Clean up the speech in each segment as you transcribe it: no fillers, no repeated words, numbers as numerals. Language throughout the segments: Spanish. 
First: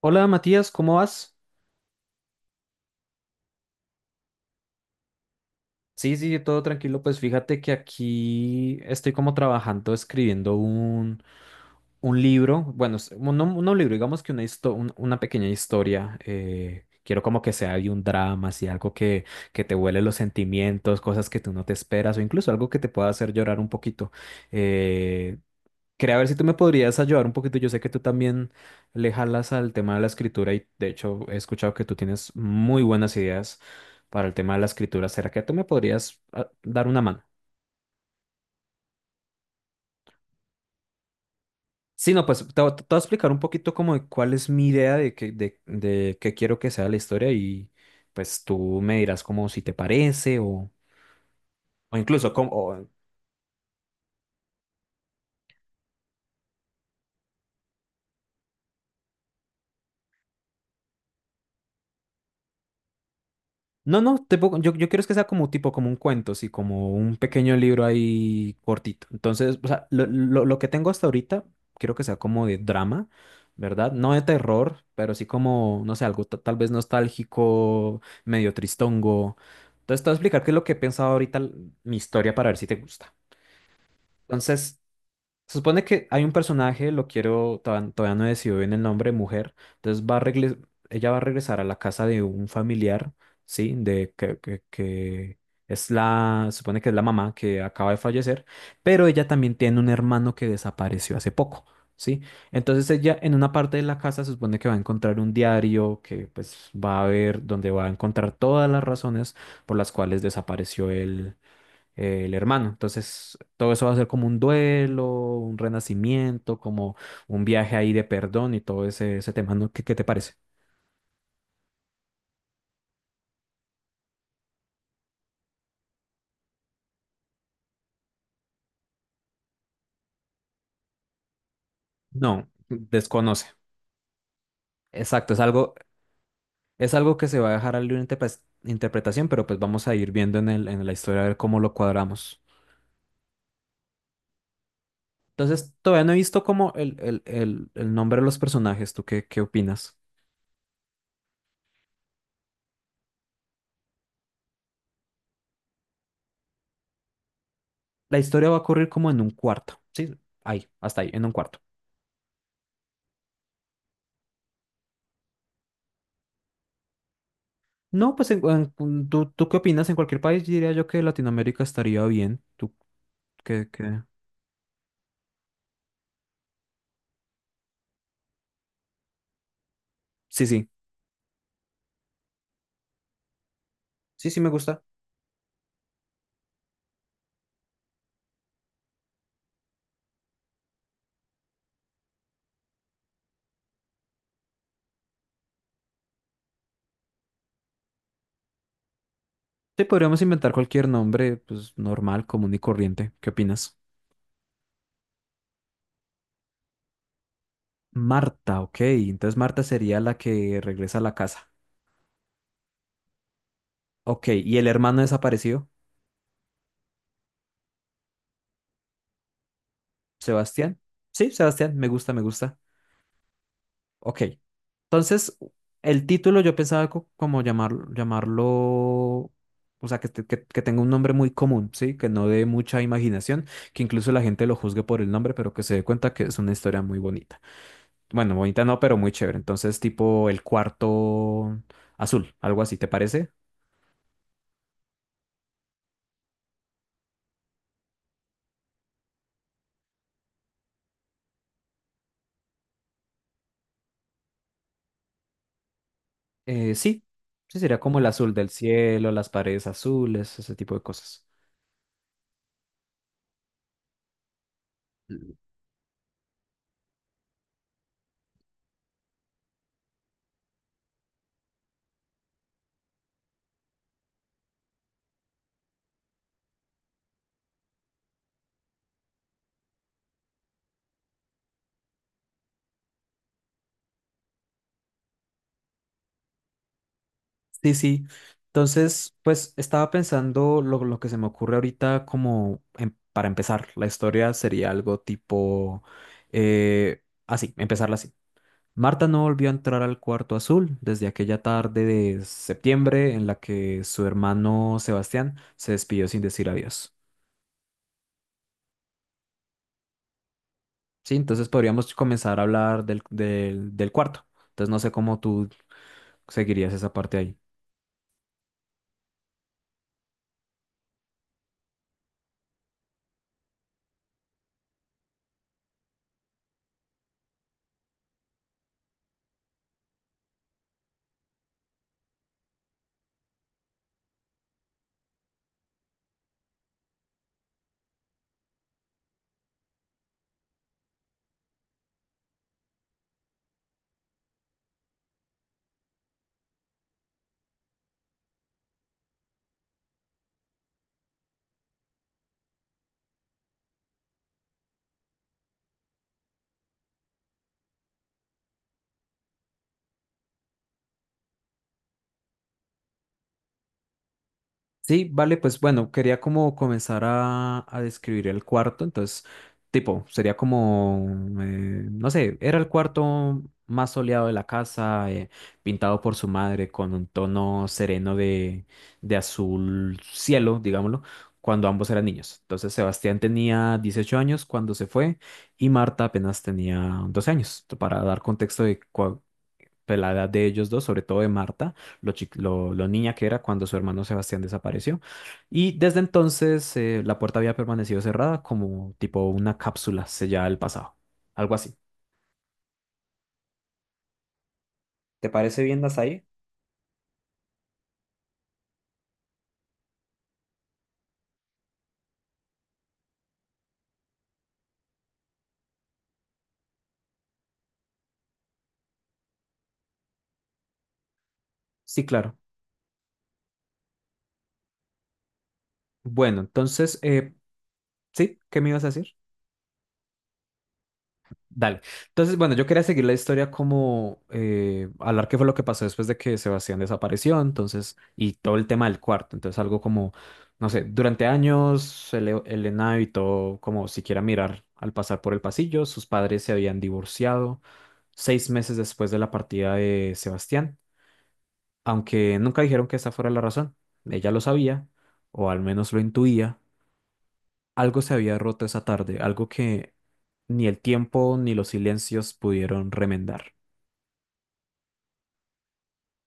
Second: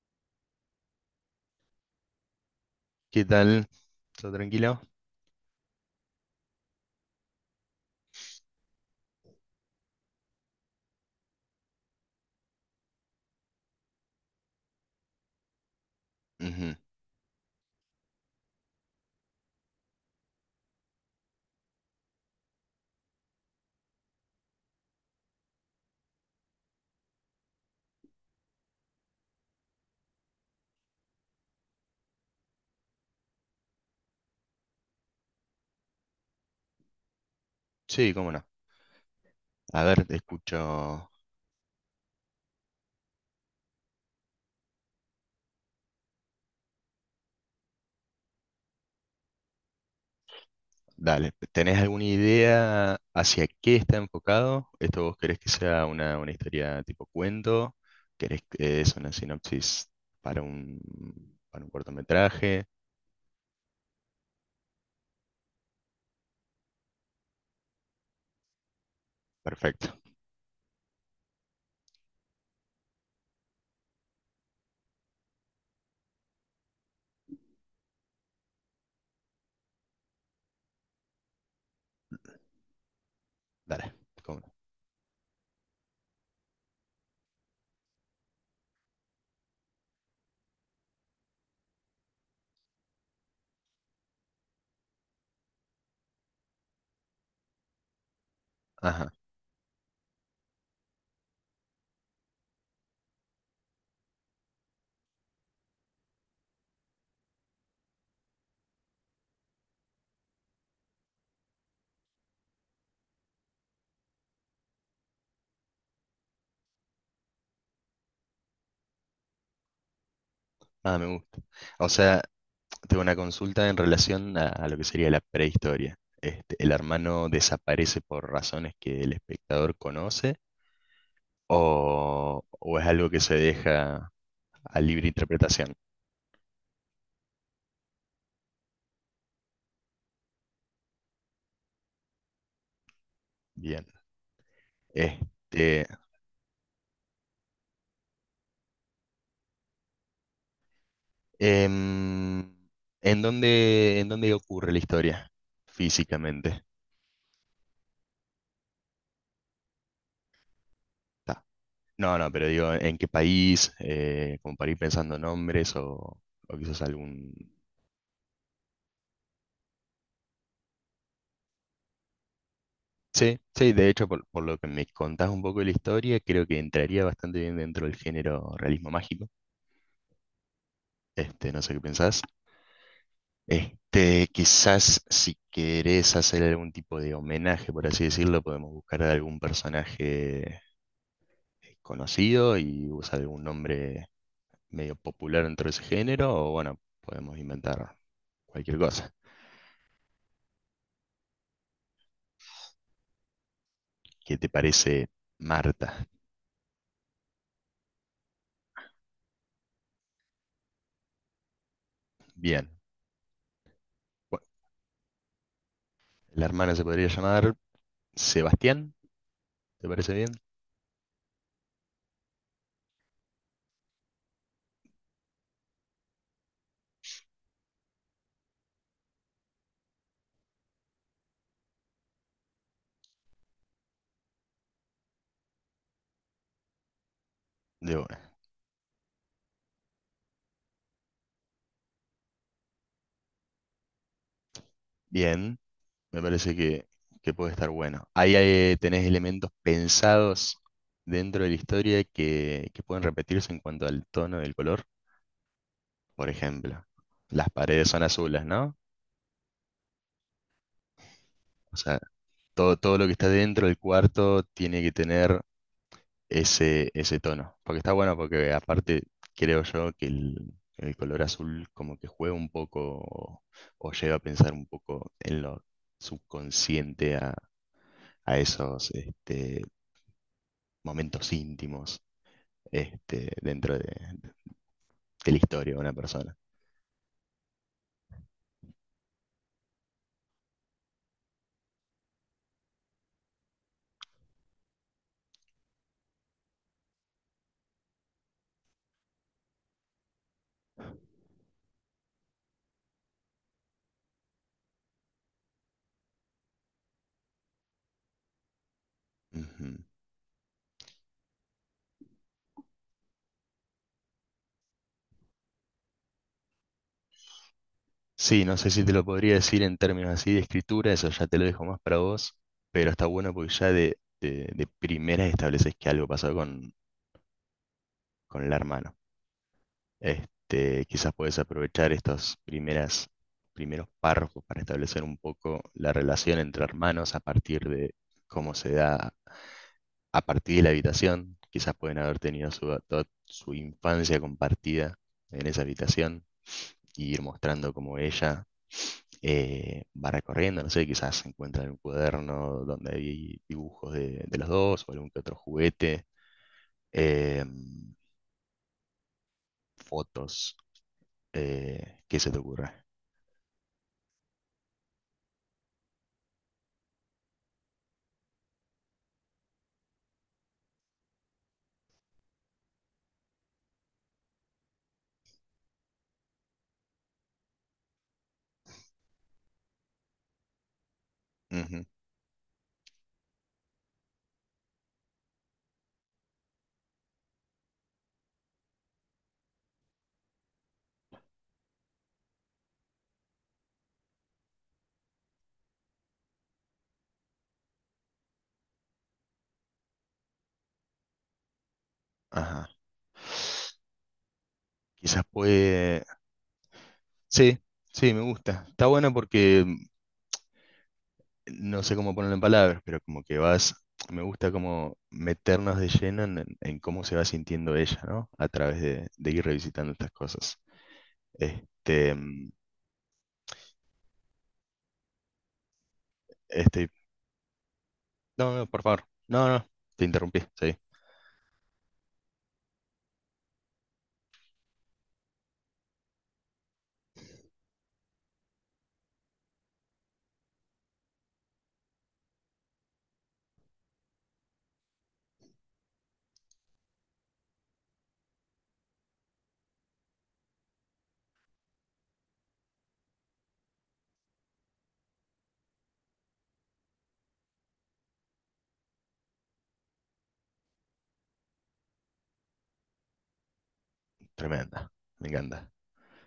Hola Matías, ¿cómo vas? ¿Qué tal? ¿Todo tranquilo? Sí, sí, todo tranquilo. Pues fíjate que aquí estoy como trabajando, escribiendo un libro. Bueno, no un libro, digamos que una pequeña historia. Ujú. Quiero como que sea de un drama, así algo que te huele los sentimientos, cosas que tú no te esperas, o incluso algo que te pueda hacer llorar un poquito. Eh, Quería ver si tú me podrías ayudar un poquito. Yo sé que tú también le jalas al tema de la escritura y de hecho he escuchado que tú tienes muy buenas ideas para el tema de la escritura. ¿Será que tú me podrías dar una mano? Sí, cómo no. A ver, te escucho. Sí, no, pues te voy a explicar un poquito como de cuál es mi idea de qué quiero que sea la historia y pues tú me dirás como si te parece o, Dale, ¿tenés o alguna incluso como, idea hacia qué está enfocado? ¿Esto vos querés que sea una historia tipo cuento? ¿Querés que es una sinopsis para para un cortometraje? no, no, yo quiero es que sea como tipo, como un cuento, sí, como un pequeño libro ahí cortito. Entonces, o sea, Perfecto, lo que tengo hasta ahorita, quiero que sea como de drama, ¿verdad? No de terror, pero sí como, no sé, algo tal vez nostálgico, medio tristongo. Entonces, te voy a explicar qué es lo que he pensado ahorita, mi historia, para ver si te gusta. dale, cómo no. Entonces, se supone que hay un personaje, lo quiero, todavía no he decidido bien el nombre, mujer. Entonces ella va a regresar a la casa de un familiar, ¿sí? De que es la, se supone que es la mamá que acaba de fallecer, pero Ajá, ella también tiene un hermano que desapareció hace poco, ¿sí? Entonces ella en una parte de la casa se supone que va a encontrar un diario que pues va a ver, donde va a encontrar todas las razones por las cuales desapareció el hermano. Entonces, todo eso va a ser como un duelo, un renacimiento, como un viaje ahí de perdón y todo ese tema, ¿no? Qué te parece? ah, me gusta. O sea, tengo una consulta en relación a lo que sería la prehistoria. Este, el hermano desaparece por razones que el espectador conoce. ¿O, No, o es algo que se desconoce. deja a libre Exacto, interpretación? Es algo que se va a dejar a libre interpretación, pero pues vamos a ir viendo en la historia a ver cómo lo cuadramos. Bien. Entonces, Este, todavía no he visto como el nombre de los personajes. ¿Tú qué opinas? em, en dónde ocurre la historia físicamente? La historia va a ocurrir como en un cuarto, ¿sí? Ahí, hasta ahí, en un Ta. cuarto. No, no, pero digo, ¿en qué país? ¿Como para ir pensando nombres o quizás algún...? No, pues tú qué opinas? En cualquier país diría yo que Latinoamérica estaría bien. ¿Tú Sí, qué, sí, de qué? hecho, por lo que me contás un poco de la historia, creo que entraría bastante bien dentro del género realismo mágico. Sí, sí. Este, no sé qué pensás. Este, Sí, sí, me gusta. quizás si querés hacer algún tipo de homenaje, por así decirlo, podemos buscar a algún personaje conocido y usar algún nombre medio popular dentro de ese género, o bueno, podemos inventar cualquier cosa. Sí, podríamos inventar cualquier nombre, pues normal, común y corriente. ¿Qué opinas? ¿Qué te parece Marta? Marta, ok. Entonces Marta sería la que regresa a la casa. Bien. Ok, Bueno, ¿y el hermano desaparecido? la hermana se podría llamar Sebastián, ¿te parece bien? ¿Sebastián? Sí, Sebastián, me gusta, me gusta. Ok. Entonces, el título yo pensaba como llamarlo, o sea, que tenga un nombre muy común, ¿sí? Que no dé mucha imaginación, que incluso la gente lo juzgue por el nombre, pero que se dé cuenta que es una historia muy bonita. De una. Bueno, bonita no, pero muy chévere. Entonces, tipo el cuarto azul, algo así, ¿te parece? Bien. Me parece que puede estar bueno. Ahí tenés elementos pensados dentro de la historia que pueden repetirse en cuanto al tono del color. Por ejemplo, Sí, las sí, sería paredes como son el azul azules, del ¿no? cielo, las paredes azules, ese tipo de cosas. O sea, todo, todo lo que está dentro del cuarto tiene que tener ese, ese tono. Porque está bueno, porque aparte creo yo que el color azul como que juega un poco o lleva a pensar un poco en lo subconsciente a esos este, momentos íntimos este, dentro de la historia de una persona. Sí, sí. Entonces, pues estaba pensando lo que se me ocurre ahorita como para empezar. La historia sería algo tipo así, empezarla así. Marta no volvió a entrar al cuarto azul desde aquella tarde de septiembre en la que su hermano Sebastián se despidió sin decir adiós. Ujú. Sí, entonces podríamos comenzar a hablar del cuarto. Entonces no sé cómo tú seguirías esa parte ahí. Sí, no sé si te lo podría decir en términos así de escritura, eso ya te lo dejo más para vos, pero está bueno porque ya de primeras estableces que algo pasó con la hermana. Este, quizás podés aprovechar estos primeras, primeros párrafos para establecer un poco la relación entre hermanos a partir de cómo se da a partir de la habitación, quizás pueden haber tenido su, toda su infancia compartida en esa habitación y ir mostrando cómo ella va recorriendo, no sé, quizás encuentran un cuaderno donde hay dibujos de los dos o algún que otro juguete, eh, fotos, ¿qué se te ocurre? Sí, vale, pues bueno, quería como comenzar a describir el cuarto, entonces, tipo, sería como, no sé, era el cuarto más soleado de la casa, pintado por su madre con un tono sereno de azul cielo, digámoslo, cuando Ujú, ambos eran niños. Entonces, Sebastián tenía 18 años cuando se fue y Marta apenas tenía 12 años, para dar contexto de pues, la edad de ellos dos, sobre todo de Marta, lo niña que era cuando su hermano Sebastián desapareció. Y desde entonces la puerta había permanecido cerrada como tipo una cápsula sellada del pasado, algo así. ajá. Quizás ¿Te parece bien, puede... Dasai? Sí, sí, me gusta. Está bueno porque no sé cómo ponerlo en palabras, pero como que vas, me gusta como meternos de lleno en cómo se va sintiendo ella, ¿no? A través de ir revisitando estas cosas. Sí, Este, claro. Bueno, este, entonces, ¿sí? no, ¿Qué no, me por ibas a favor, decir? no, no, te interrumpí, sí, Dale. Entonces, bueno, yo quería seguir la historia como hablar qué fue lo que pasó después de que Sebastián desapareció, entonces, y todo el tema del cuarto. Entonces, algo como, no sé, durante años Elena evitó como siquiera mirar al pasar por el pasillo. Sus padres se habían divorciado 6 meses después de la partida de Sebastián, aunque nunca dijeron que esa fuera la razón. Ella lo sabía, o al menos lo intuía. Algo se había roto esa tarde, algo que ni el tiempo ni los silencios pudieron remendar. tremenda, me encanta.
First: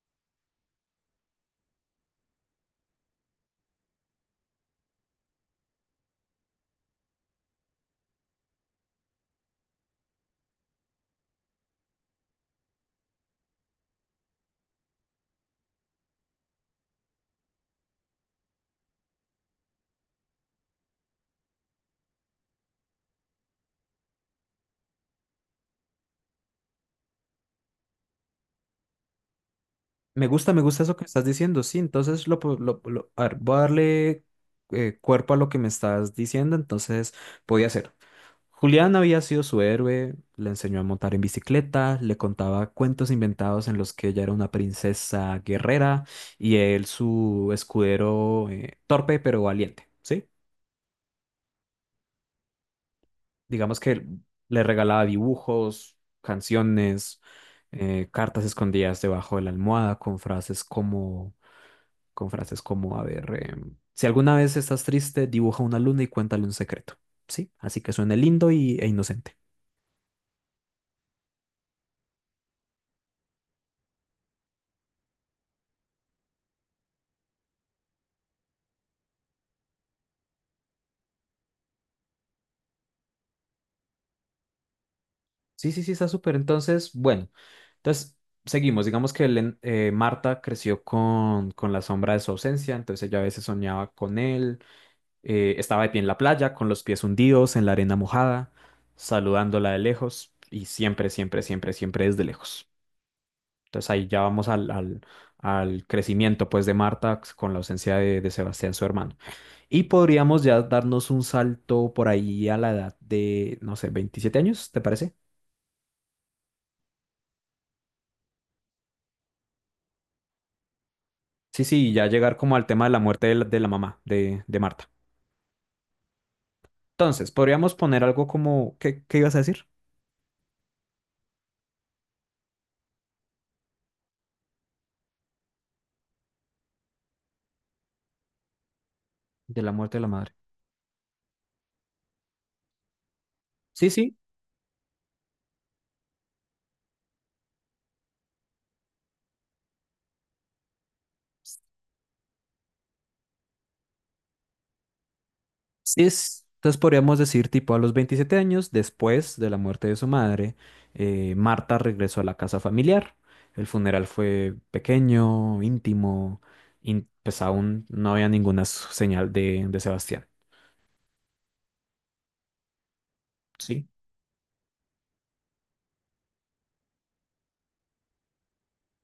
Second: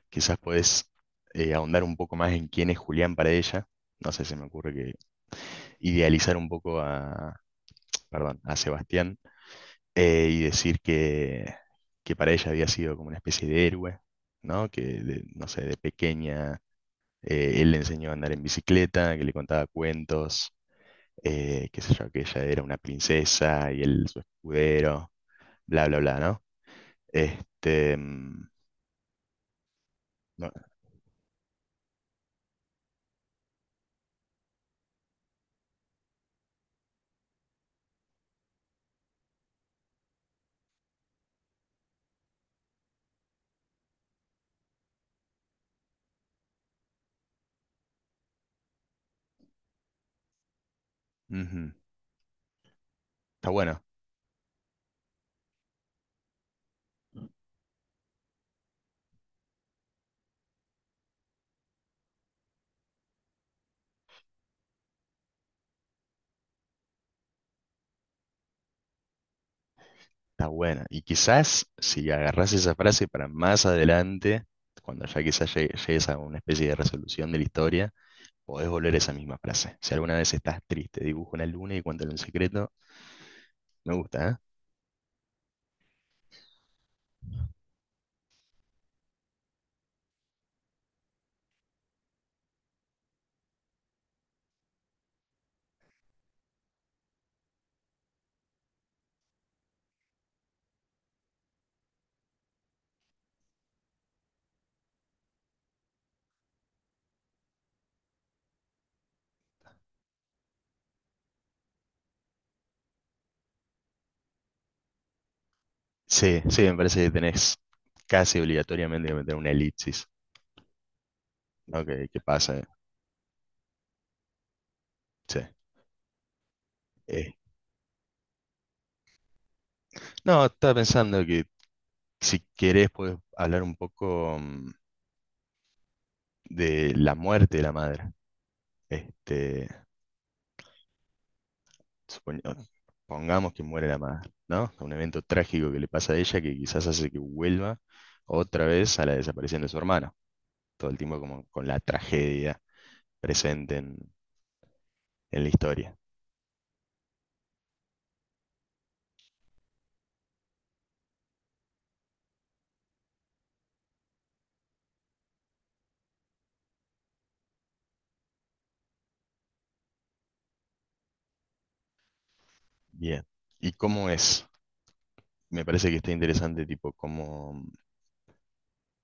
Quizás puedes ahondar un poco más en quién es Julián para ella, no sé, se me ocurre que idealizar un poco a, perdón, a Sebastián y decir que para ella había sido como una especie de héroe, ¿no? Que, de- no sé, de pequeña él le enseñó a andar en bicicleta, que le contaba cuentos, qué sé yo, que ella era una princesa y él su escudero, bla, bla, bla, ¿no? Este, no, Me gusta eso que estás diciendo, sí, entonces lo, po- lo- a ver, voy a darle cuerpo a lo que me estás diciendo, entonces podía ser. Julián había sido su héroe, le enseñó a montar en bicicleta, le contaba cuentos inventados en los que ella era una princesa guerrera y él su escudero torpe pero valiente. ¿Sí? ujú, está Digamos bueno, que le regalaba dibujos, canciones, cartas escondidas debajo de la almohada con con frases como, a ver, si alguna vez estás triste, dibuja una luna y cuéntale un secreto, ¿sí? Así que suene lindo e inocente. está bueno. Y quizás si agarrás esa frase para más adelante, cuando ya quizás llegues a una especie de resolución de la historia. Podés volver a esa misma frase. Si alguna vez estás triste, dibujo una luna y cuéntale un secreto. Me gusta, ¿eh? Sí, sí, sí, está súper. Entonces, bueno, entonces seguimos. Digamos que Marta creció con la sombra de su ausencia, entonces ella a veces soñaba con él. Estaba de pie en la playa, con los pies hundidos en la arena mojada, saludándola de lejos y siempre, siempre, siempre, siempre desde lejos. Entonces ahí ya vamos al crecimiento pues de Marta pues, con la ausencia de Sebastián, su hermano. Y podríamos ya darnos un salto por ahí a la edad de, no sé, 27 años, ¿te parece? Sí, sí, me parece que tenés casi obligatoriamente que meter una elipsis, Sí, ¿no? sí, ya Que llegar como pasa, ¿eh? al tema de la muerte de de la mamá de Marta. Sí. Entonces, Eh, podríamos poner algo como, ¿qué, qué ibas a decir? no, estaba pensando que si querés puedes hablar un poco de la muerte de la madre. De Este, la muerte de la madre. supoñ- pongamos que muere Sí, la sí, madre, ¿no? Un evento trágico que le pasa a ella que quizás hace que vuelva otra vez a la desaparición de su hermano. Todo el tiempo como con la tragedia presente en la historia. sí entonces podríamos decir, tipo, a los 27 años, después de la muerte de su madre, Marta regresó a la casa familiar. El funeral fue pequeño, íntimo, pues aún no había ninguna señal de Sebastián. Bien. ¿Y Sí. cómo es? Me parece que está interesante, tipo, cómo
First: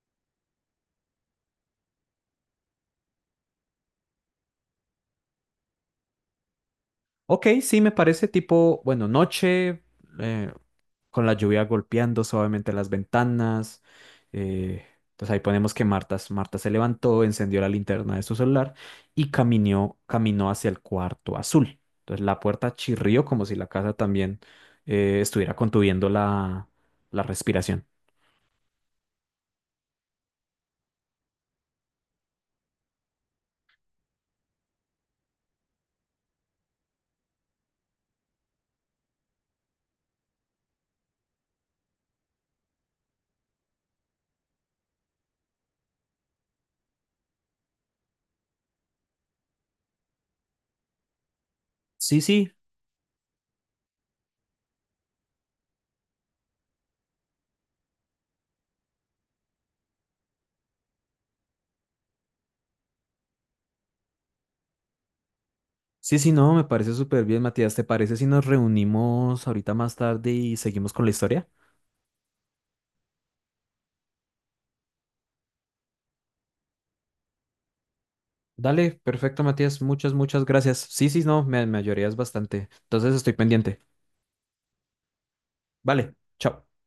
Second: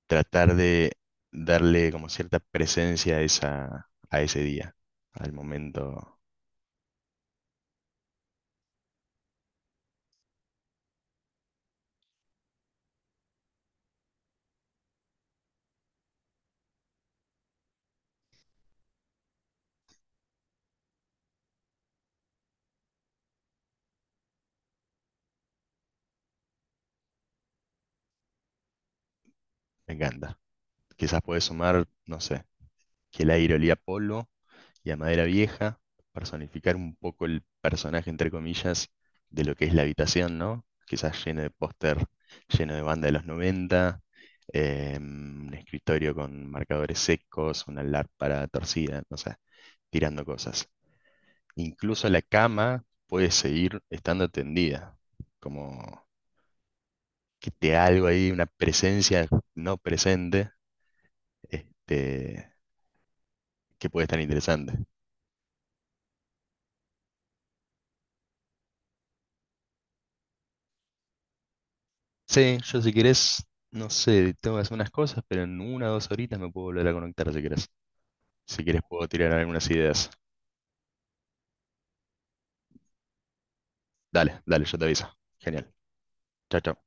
tratar de darle como cierta presencia a esa, a ese día, al momento. Ok, sí, me parece tipo, bueno, noche, eh, con la lluvia golpeando suavemente las ventanas. Eh, entonces ahí ponemos que Marta se levantó, encendió la linterna de su celular y caminó hacia el cuarto azul. Entonces la puerta chirrió como si la casa también estuviera contuviendo la respiración. Me encanta. Quizás puedes sumar, no sé, que el aire olía a polo y a madera vieja, personificar un poco el personaje, entre comillas, de lo que es la habitación, ¿no? Quizás lleno de póster, lleno de banda de los 90 un escritorio con marcadores secos, una lámpara torcida, no sé, tirando cosas. Incluso Sí, la sí, cama puede seguir estando tendida, como que te da algo ahí, una presencia no presente, este, que puede estar interesante. sí, sí, no, me parece súper bien, Matías. ¿Te parece si nos reunimos ahorita más tarde y seguimos con la historia? Sí, yo si querés, no sé, tengo que hacer unas cosas, pero en una o dos horitas me puedo volver a conectar si querés. Si querés Dale, puedo tirar perfecto, algunas Matías. ideas. Muchas, muchas gracias. Sí, sí, no, me ayudarías bastante. Entonces estoy pendiente. Dale, dale, yo te aviso. Genial. Vale, Chao, chao. chao.